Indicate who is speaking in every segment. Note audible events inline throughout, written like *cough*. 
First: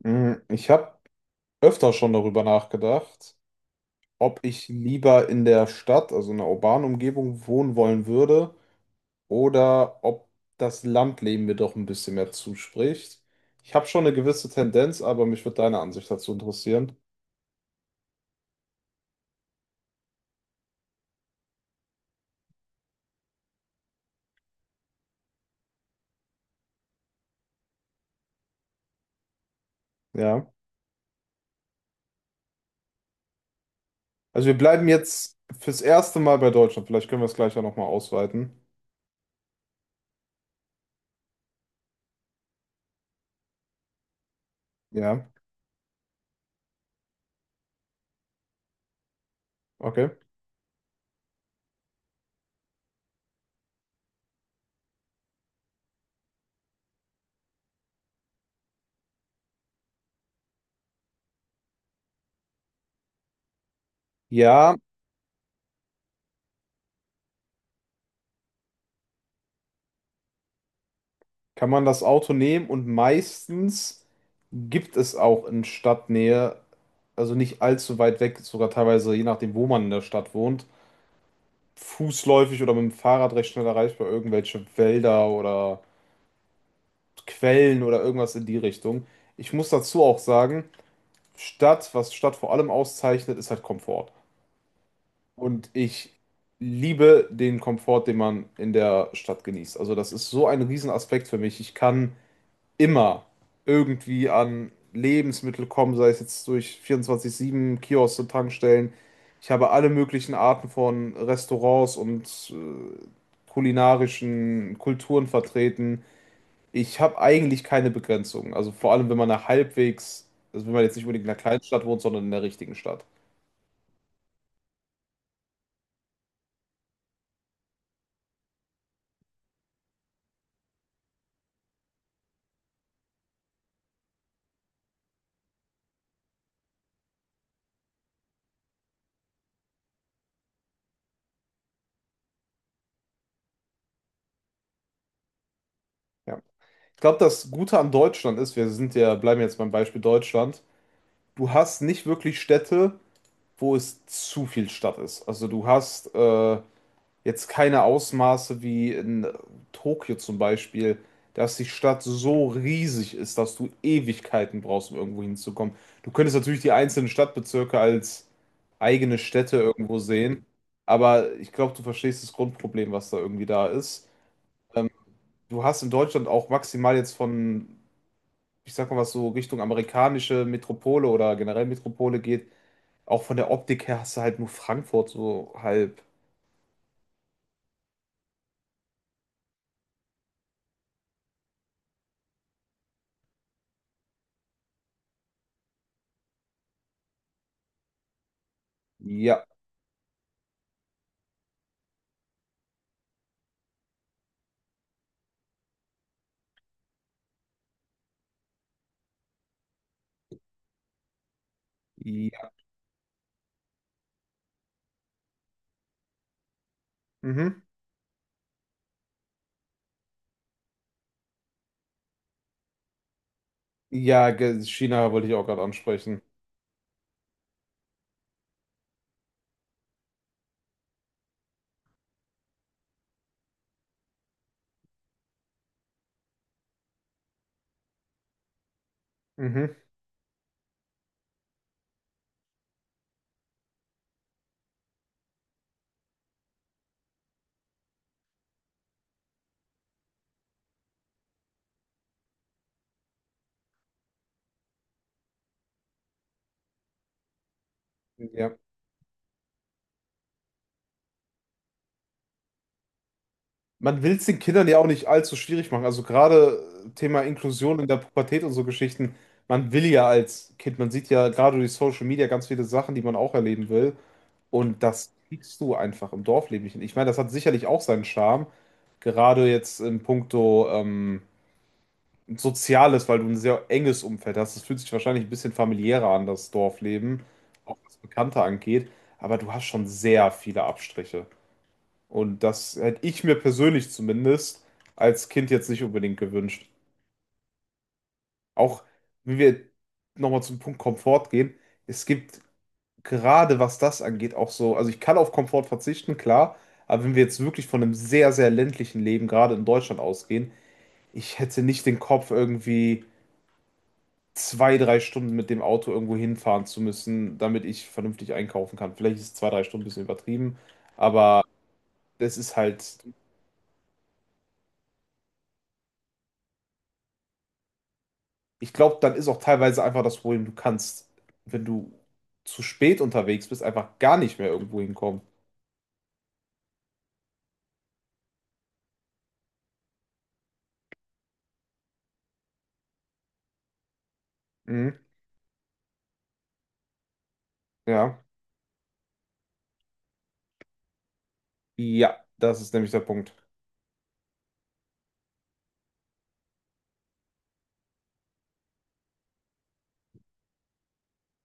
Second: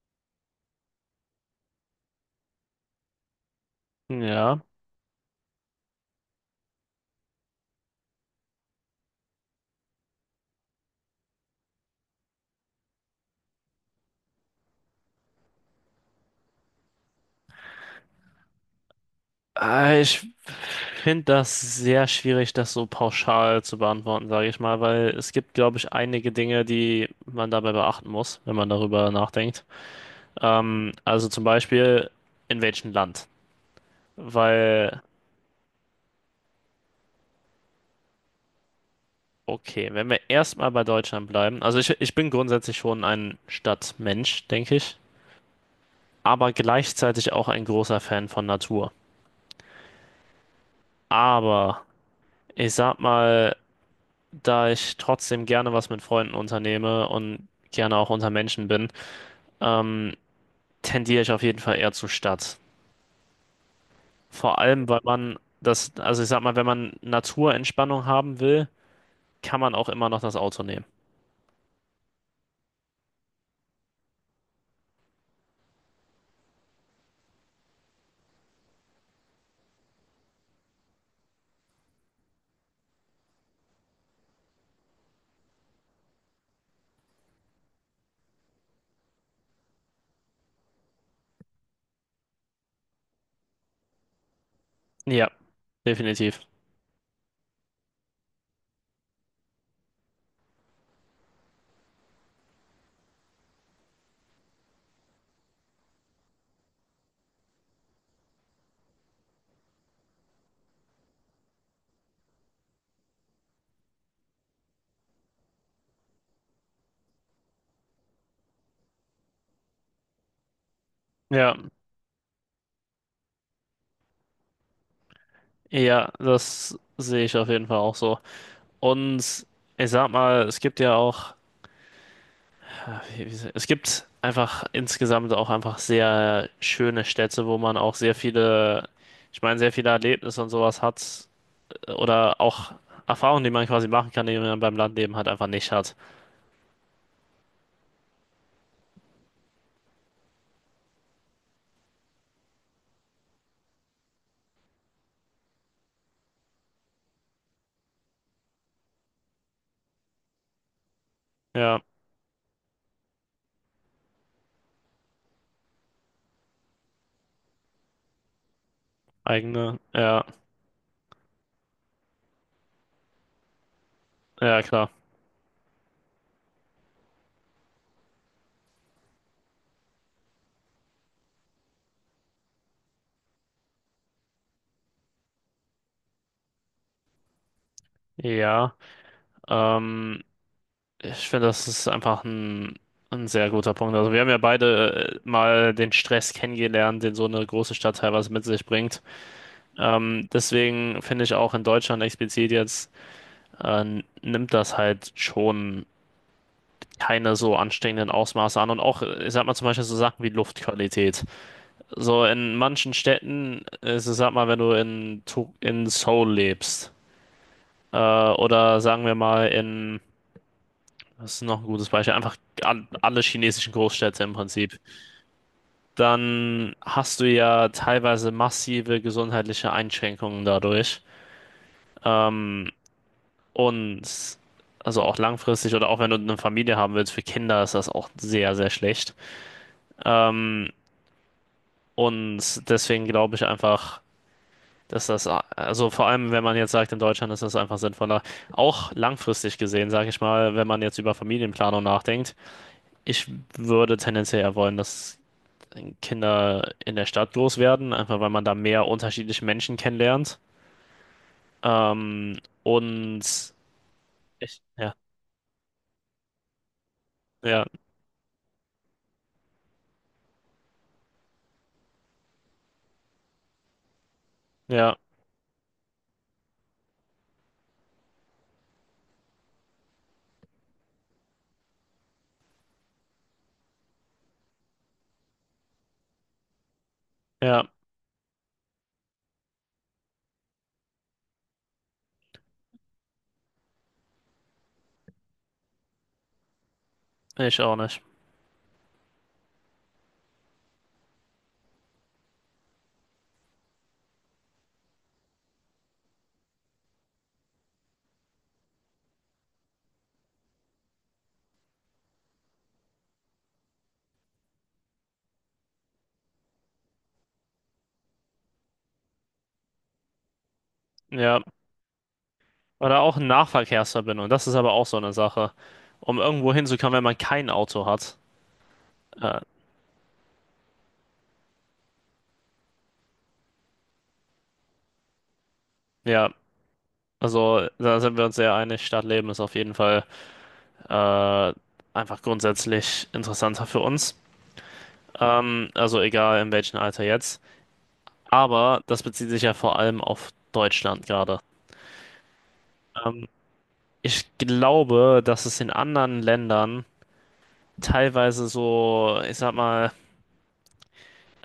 Speaker 1: Ich habe öfter schon darüber nachgedacht, ob
Speaker 2: Ja.
Speaker 1: ich lieber in der Stadt, also in einer urbanen Umgebung, wohnen wollen würde oder ob das Landleben mir doch ein bisschen mehr zuspricht. Ich habe schon eine gewisse Tendenz, aber mich würde deine Ansicht dazu interessieren.
Speaker 2: Ich finde das sehr schwierig, das so pauschal zu beantworten, sage ich mal, weil es gibt, glaube ich, einige Dinge, die man dabei beachten muss, wenn man darüber nachdenkt.
Speaker 1: Ja.
Speaker 2: Also zum Beispiel, in welchem Land?
Speaker 1: Also wir bleiben
Speaker 2: Weil,
Speaker 1: jetzt fürs erste Mal bei Deutschland. Vielleicht können wir es gleich ja nochmal ausweiten.
Speaker 2: okay, wenn wir erstmal bei Deutschland bleiben, also ich bin grundsätzlich schon ein Stadtmensch, denke ich,
Speaker 1: Ja.
Speaker 2: aber gleichzeitig auch ein großer Fan von Natur.
Speaker 1: Okay.
Speaker 2: Aber ich sag mal, da ich trotzdem gerne was mit Freunden unternehme und gerne auch unter Menschen bin, ähm, tendiere ich auf jeden Fall eher zur Stadt. Vor
Speaker 1: Ja,
Speaker 2: allem, weil man das, also ich sag mal, wenn man Naturentspannung haben will, kann man auch immer noch das Auto nehmen.
Speaker 1: kann man das Auto nehmen und meistens gibt es auch in Stadtnähe, also nicht allzu weit weg, sogar teilweise je nachdem, wo man in der Stadt wohnt, fußläufig oder mit dem Fahrrad recht schnell erreichbar irgendwelche Wälder oder Quellen oder irgendwas in die Richtung. Ich muss dazu auch sagen, Stadt, was Stadt vor allem auszeichnet, ist halt Komfort.
Speaker 2: Ja,
Speaker 1: Und ich
Speaker 2: definitiv.
Speaker 1: liebe den Komfort, den man in der Stadt genießt. Also das ist so ein Riesenaspekt für mich. Ich kann immer irgendwie an Lebensmittel kommen, sei es jetzt durch 24/7 Kioske, Tankstellen. Ich habe alle möglichen Arten von Restaurants und kulinarischen Kulturen vertreten. Ich habe eigentlich keine Begrenzungen. Also vor allem, wenn man nach halbwegs, also wenn man jetzt nicht unbedingt in einer
Speaker 2: Ja,
Speaker 1: Kleinstadt wohnt, sondern in der richtigen Stadt.
Speaker 2: ja, das sehe ich auf jeden Fall auch so. Und ich sag mal, es gibt ja auch ja, es gibt einfach insgesamt auch einfach sehr schöne Städte, wo man auch sehr viele, ich meine, sehr viele Erlebnisse und sowas hat oder auch Erfahrungen, die man quasi machen kann, die man beim Landleben halt einfach nicht hat.
Speaker 1: Ja. Ich glaube, das Gute an Deutschland ist, wir sind ja, bleiben jetzt beim Beispiel Deutschland, du hast nicht wirklich Städte, wo es zu viel Stadt ist. Also du hast jetzt keine Ausmaße wie in Tokio zum Beispiel, dass die
Speaker 2: Ja,
Speaker 1: Stadt so riesig ist, dass du Ewigkeiten brauchst, um irgendwo hinzukommen. Du könntest natürlich die einzelnen Stadtbezirke als eigene Städte
Speaker 2: eigene,
Speaker 1: irgendwo
Speaker 2: ja,
Speaker 1: sehen, aber ich glaube, du verstehst das Grundproblem, was da irgendwie da ist.
Speaker 2: ja,
Speaker 1: Ähm,
Speaker 2: klar.
Speaker 1: Du hast in Deutschland auch maximal jetzt von, ich sag mal was so Richtung amerikanische Metropole oder generell Metropole geht, auch von der Optik her hast du halt nur Frankfurt so halb.
Speaker 2: Ja, ähm, ich finde, das ist einfach ein sehr guter Punkt. Also wir haben ja beide mal den Stress kennengelernt, den so eine große Stadt teilweise mit sich bringt.
Speaker 1: Ja,
Speaker 2: Deswegen finde ich auch in Deutschland explizit jetzt nimmt das halt schon keine so ansteckenden Ausmaße an. Und auch, ich sag mal zum Beispiel so Sachen wie Luftqualität. So
Speaker 1: ja.
Speaker 2: in manchen Städten ist es, sag mal, wenn du in, in Seoul lebst,
Speaker 1: Mhm.
Speaker 2: oder sagen wir mal in, das ist noch ein gutes Beispiel, einfach alle chinesischen Großstädte
Speaker 1: Ja,
Speaker 2: im Prinzip,
Speaker 1: China wollte ich auch gerade ansprechen.
Speaker 2: dann hast du ja teilweise massive gesundheitliche Einschränkungen dadurch. Ähm, Und also auch langfristig oder auch wenn du eine Familie haben willst, für Kinder ist das auch sehr, sehr schlecht.
Speaker 1: Mhm.
Speaker 2: Ähm, und deswegen glaube ich einfach, dass das, also vor allem wenn man jetzt sagt, in Deutschland ist das einfach sinnvoller, auch langfristig gesehen, sage ich mal, wenn man jetzt über Familienplanung nachdenkt, ich würde tendenziell eher wollen, dass Kinder in der Stadt groß werden, einfach weil man da
Speaker 1: Ja.
Speaker 2: mehr unterschiedliche Menschen kennenlernt. Ähm, und
Speaker 1: Man will es den Kindern ja auch
Speaker 2: ja,
Speaker 1: nicht allzu schwierig machen. Also gerade Thema
Speaker 2: ja,
Speaker 1: Inklusion in der Pubertät und so Geschichten. Man will ja als Kind, man sieht ja gerade durch Social Media ganz viele Sachen, die man auch erleben will. Und
Speaker 2: ja,
Speaker 1: das kriegst du einfach im Dorfleben nicht hin. Ich meine, das hat sicherlich auch seinen Charme. Gerade jetzt in puncto Soziales, weil du ein sehr enges Umfeld hast. Es fühlt sich wahrscheinlich ein bisschen familiärer an, das Dorfleben,
Speaker 2: ja,
Speaker 1: auch was Bekannte angeht. Aber du hast schon sehr viele Abstriche. Und das hätte ich mir persönlich zumindest als Kind jetzt nicht unbedingt gewünscht.
Speaker 2: ich auch nicht.
Speaker 1: Auch wenn wir nochmal zum Punkt Komfort gehen, es gibt gerade was das angeht auch so, also ich kann auf Komfort verzichten, klar, aber wenn wir jetzt wirklich von einem sehr, sehr ländlichen Leben gerade in Deutschland ausgehen, ich hätte nicht den Kopf irgendwie zwei, drei Stunden mit dem Auto irgendwo hinfahren zu müssen, damit ich vernünftig einkaufen kann. Vielleicht ist zwei, drei Stunden ein bisschen übertrieben,
Speaker 2: Ja,
Speaker 1: aber das ist halt,
Speaker 2: oder auch eine Nahverkehrsverbindung. Das ist aber auch so eine Sache. Um irgendwo hinzukommen, wenn man kein Auto hat.
Speaker 1: ich glaube, dann ist auch
Speaker 2: Äh,
Speaker 1: teilweise einfach das Problem, du kannst, wenn du zu spät unterwegs bist, einfach gar nicht mehr irgendwo hinkommen.
Speaker 2: ja, also da sind wir uns sehr einig. Stadtleben ist auf jeden Fall äh, einfach grundsätzlich interessanter für uns.
Speaker 1: Mhm.
Speaker 2: Also egal in welchem Alter jetzt.
Speaker 1: Ja.
Speaker 2: Aber das bezieht sich ja vor allem auf Deutschland gerade.
Speaker 1: Ja, das ist nämlich der
Speaker 2: Ähm,
Speaker 1: Punkt.
Speaker 2: Ich glaube, dass es in anderen Ländern teilweise so, ich sag mal,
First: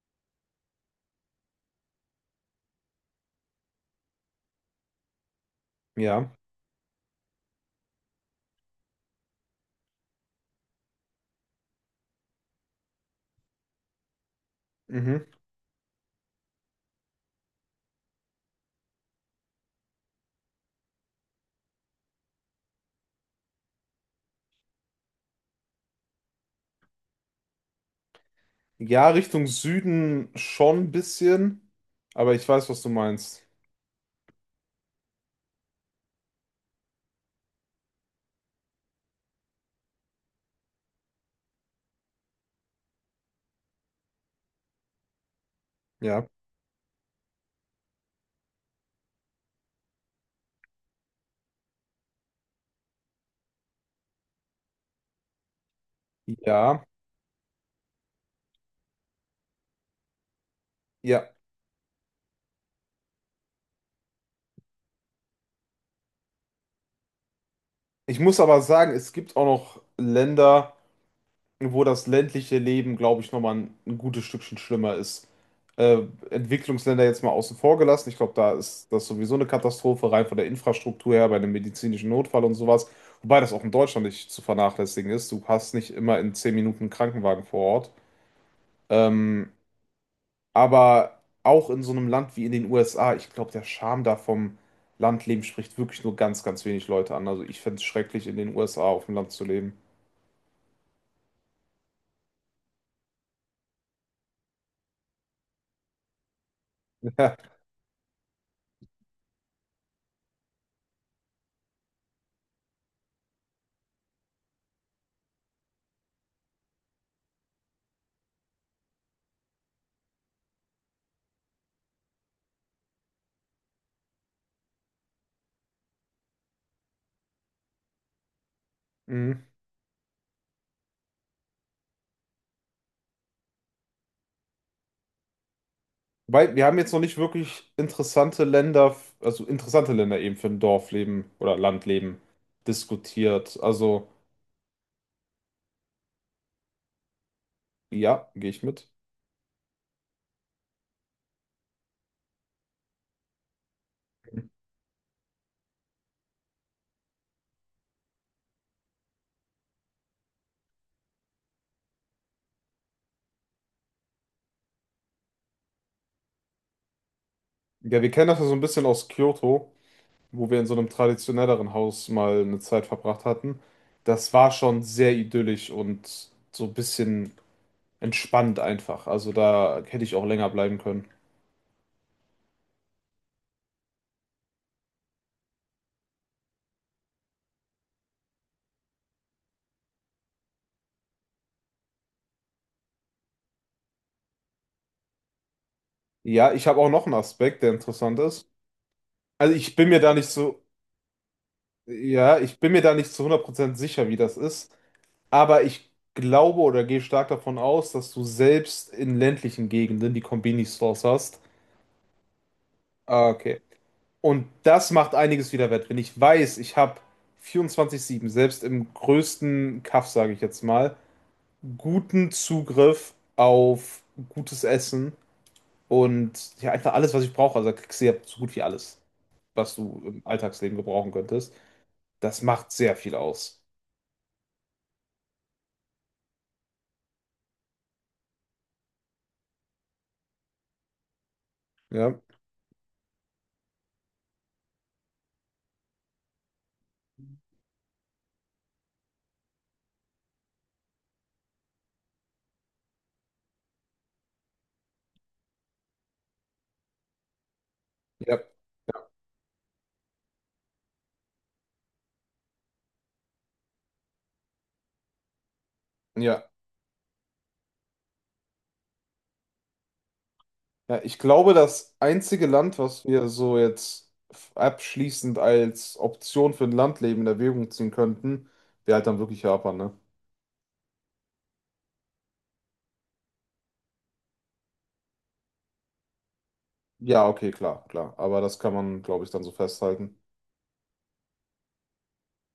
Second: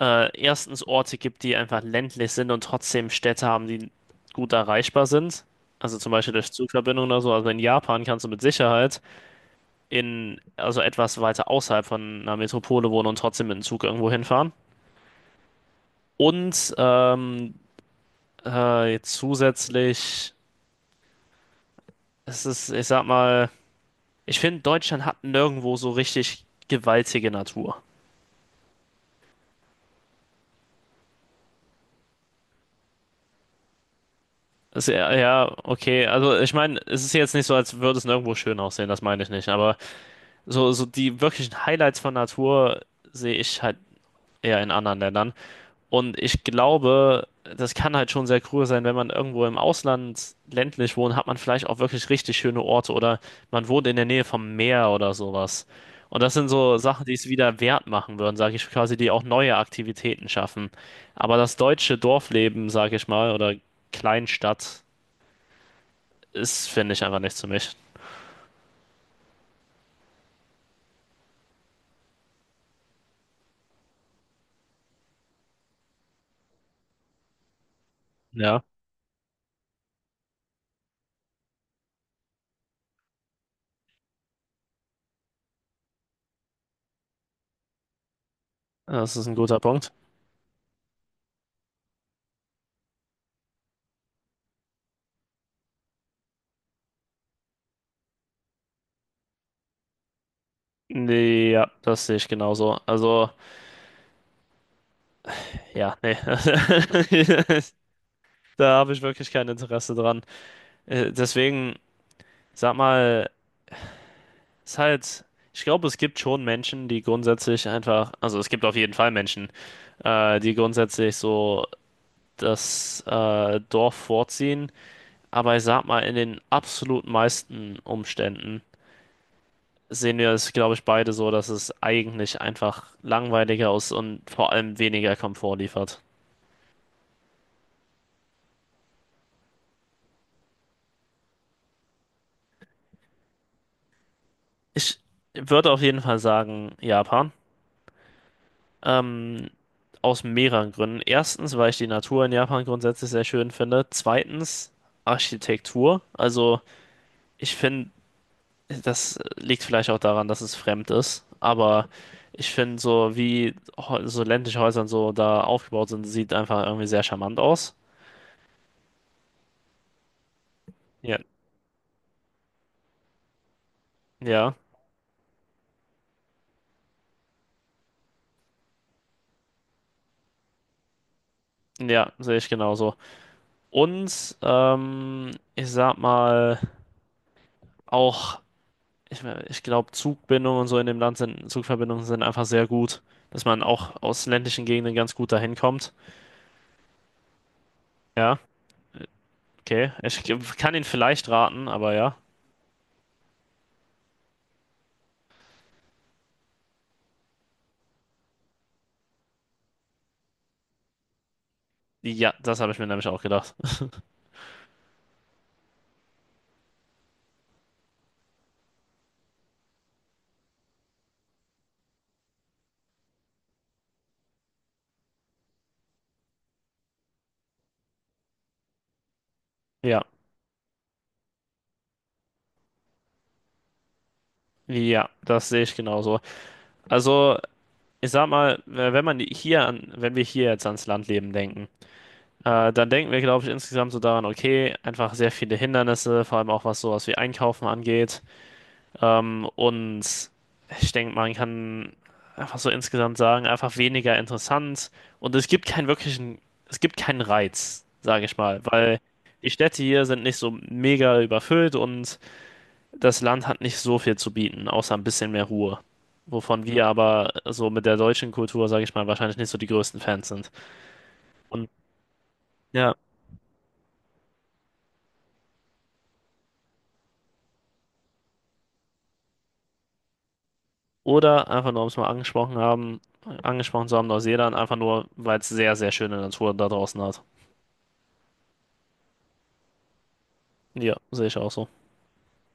Speaker 2: erstens Orte gibt, die einfach ländlich sind und trotzdem Städte haben, die gut erreichbar sind. Also zum Beispiel
Speaker 1: Ja.
Speaker 2: durch Zugverbindungen oder so. Also in Japan kannst du mit Sicherheit in, also etwas weiter außerhalb von einer Metropole wohnen und trotzdem mit dem Zug irgendwo hinfahren.
Speaker 1: Mhm.
Speaker 2: Und zusätzlich, es ist, ich sag mal, ich finde, Deutschland hat nirgendwo so richtig gewaltige Natur.
Speaker 1: Ja, Richtung Süden schon ein bisschen, aber ich weiß, was du meinst.
Speaker 2: Ist ja, ja, okay. Also ich meine, es ist jetzt nicht so, als würde es nirgendwo schön aussehen, das meine ich nicht, aber. So, so die wirklichen Highlights von Natur sehe ich halt eher in anderen Ländern. Und
Speaker 1: Ja.
Speaker 2: ich glaube, das kann halt schon sehr cool sein, wenn man irgendwo im Ausland ländlich wohnt, hat man vielleicht auch wirklich richtig schöne Orte oder man wohnt in der Nähe vom Meer oder sowas. Und das sind so
Speaker 1: Ja.
Speaker 2: Sachen, die es wieder wert machen würden, sage ich quasi, die auch neue Aktivitäten schaffen.
Speaker 1: Ja.
Speaker 2: Aber das deutsche Dorfleben, sage ich mal, oder Kleinstadt ist, finde ich, einfach nichts für mich.
Speaker 1: Ich muss aber sagen, es gibt auch noch Länder, wo das ländliche Leben, glaube ich, nochmal ein gutes Stückchen schlimmer ist. Äh, Entwicklungsländer jetzt mal außen vor gelassen. Ich glaube, da
Speaker 2: Ja,
Speaker 1: ist das sowieso eine Katastrophe, rein von der Infrastruktur her, bei einem medizinischen Notfall und sowas. Wobei das auch in Deutschland nicht zu vernachlässigen ist. Du hast nicht immer in 10 Minuten einen Krankenwagen vor Ort.
Speaker 2: das ist ein
Speaker 1: Ähm,
Speaker 2: guter Punkt.
Speaker 1: aber auch in so einem Land wie in den USA, ich glaube, der Charme da vom Landleben spricht wirklich nur ganz, ganz wenig Leute an. Also ich fände es schrecklich, in den USA auf dem Land zu leben.
Speaker 2: Nee, ja, das sehe ich genauso. Also, ja, nee.
Speaker 1: *laughs*
Speaker 2: *laughs* Da habe ich wirklich kein Interesse dran. Deswegen, sag mal, ist halt, ich glaube, es gibt schon Menschen, die grundsätzlich einfach, also es gibt auf jeden Fall Menschen, die grundsätzlich so das Dorf vorziehen. Aber ich sag mal, in den absolut meisten Umständen
Speaker 1: Mhm.
Speaker 2: sehen wir es, glaube ich, beide so, dass es eigentlich einfach langweiliger ist und vor allem weniger Komfort liefert.
Speaker 1: Weil wir haben jetzt noch nicht wirklich interessante Länder, also interessante Länder eben für ein Dorfleben oder Landleben diskutiert. Also
Speaker 2: Ich würde auf jeden Fall sagen, Japan.
Speaker 1: ja, gehe ich mit.
Speaker 2: Ähm, Aus mehreren Gründen. Erstens, weil ich die Natur in Japan grundsätzlich sehr schön finde. Zweitens, Architektur. Also, ich finde, das liegt vielleicht auch daran, dass es fremd ist. Aber ich finde, so wie so ländliche Häuser und so da aufgebaut sind, sieht einfach irgendwie sehr charmant aus.
Speaker 1: Ja, wir kennen das ja so ein bisschen aus Kyoto, wo wir in so einem
Speaker 2: Ja,
Speaker 1: traditionelleren Haus mal eine Zeit verbracht hatten. Das war
Speaker 2: ja,
Speaker 1: schon sehr idyllisch und so ein bisschen entspannt einfach. Also da hätte ich auch länger bleiben können.
Speaker 2: ja, sehe ich genauso. Und ich sag mal, auch. Ich glaube, Zugbindungen und so in dem Land sind, Zugverbindungen sind einfach sehr gut, dass man auch aus ländlichen Gegenden ganz gut dahin kommt.
Speaker 1: Ja, ich habe auch noch einen Aspekt, der interessant
Speaker 2: Ja,
Speaker 1: ist. Also ich bin
Speaker 2: okay.
Speaker 1: mir da nicht so,
Speaker 2: Kann ihn vielleicht raten, aber ja.
Speaker 1: ja, ich bin mir da nicht zu 100% sicher, wie das ist. Aber ich glaube oder gehe stark davon aus, dass du selbst in ländlichen Gegenden die Konbini-Stores hast.
Speaker 2: Ja, das habe ich mir nämlich auch
Speaker 1: Ah,
Speaker 2: gedacht.
Speaker 1: okay. Und das macht einiges wieder wett. Wenn ich weiß, ich habe 24/7 selbst im größten Kaff, sage ich jetzt mal, guten Zugriff auf gutes Essen und ja, einfach alles, was ich brauche. Also da kriegst du ja so gut wie alles, was du
Speaker 2: Ja,
Speaker 1: im Alltagsleben gebrauchen könntest. Das macht sehr viel aus.
Speaker 2: ja, das sehe ich genauso. Also, ich sag mal, wenn man hier an, wenn wir hier jetzt ans Landleben denken,
Speaker 1: Ja,
Speaker 2: dann denken wir, glaube ich, insgesamt so daran, okay, einfach sehr viele Hindernisse, vor allem auch was sowas wie Einkaufen angeht. Und ich denke, man kann einfach so insgesamt sagen, einfach weniger interessant. Und es gibt keinen wirklichen, es gibt keinen Reiz, sage ich
Speaker 1: ja,
Speaker 2: mal, weil die Städte hier sind nicht so mega überfüllt und das Land hat nicht so viel zu bieten, außer ein bisschen mehr Ruhe.
Speaker 1: ja.
Speaker 2: Wovon wir aber so mit der deutschen Kultur, sage ich mal, wahrscheinlich nicht so die größten Fans sind.
Speaker 1: Ja, ich glaube,
Speaker 2: Und
Speaker 1: das einzige Land,
Speaker 2: ja,
Speaker 1: was wir so jetzt abschließend als Option für ein Landleben in Erwägung ziehen könnten, wäre halt dann wirklich Japan, ne?
Speaker 2: oder einfach nur, um es mal angesprochen haben, angesprochen zu haben, Neuseeland, einfach nur, weil es sehr, sehr schöne Natur da draußen hat.
Speaker 1: Ja, okay, klar, klar. Aber das kann man, glaube ich, dann so festhalten.
Speaker 2: Ja, sehe ich auch so.